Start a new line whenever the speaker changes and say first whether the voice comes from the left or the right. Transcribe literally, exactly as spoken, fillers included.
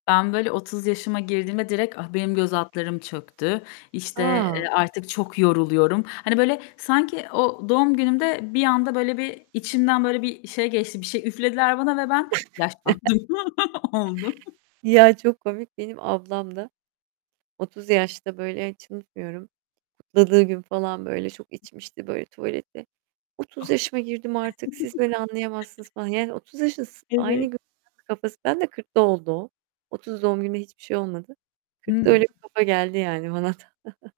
left: Ben, böyle, otuz yaşıma girdiğimde direkt, ah, benim göz altlarım çöktü, işte,
right: A!
left: eee, artık çok yoruluyorum. Hani böyle, sanki, o doğum günümde bir anda böyle bir içimden böyle bir şey geçti bir şey üflediler bana ve ben yaşlandım oldu.
right: Ya, çok komik. Benim ablam da otuz yaşta, böyle, hiç unutmuyorum, kutladığı gün falan, böyle, çok içmişti, böyle, tuvaleti. "otuz yaşıma girdim
left: [unintelligible]
right: artık. Siz beni anlayamazsınız." falan yani, otuz yaşındasın aynı
left: Evet.
right: gün kafası ben de kırkta oldu o. otuz doğum gününde hiçbir şey olmadı. kırkta
left: Hıı.
right: öyle bir kafa geldi yani bana da.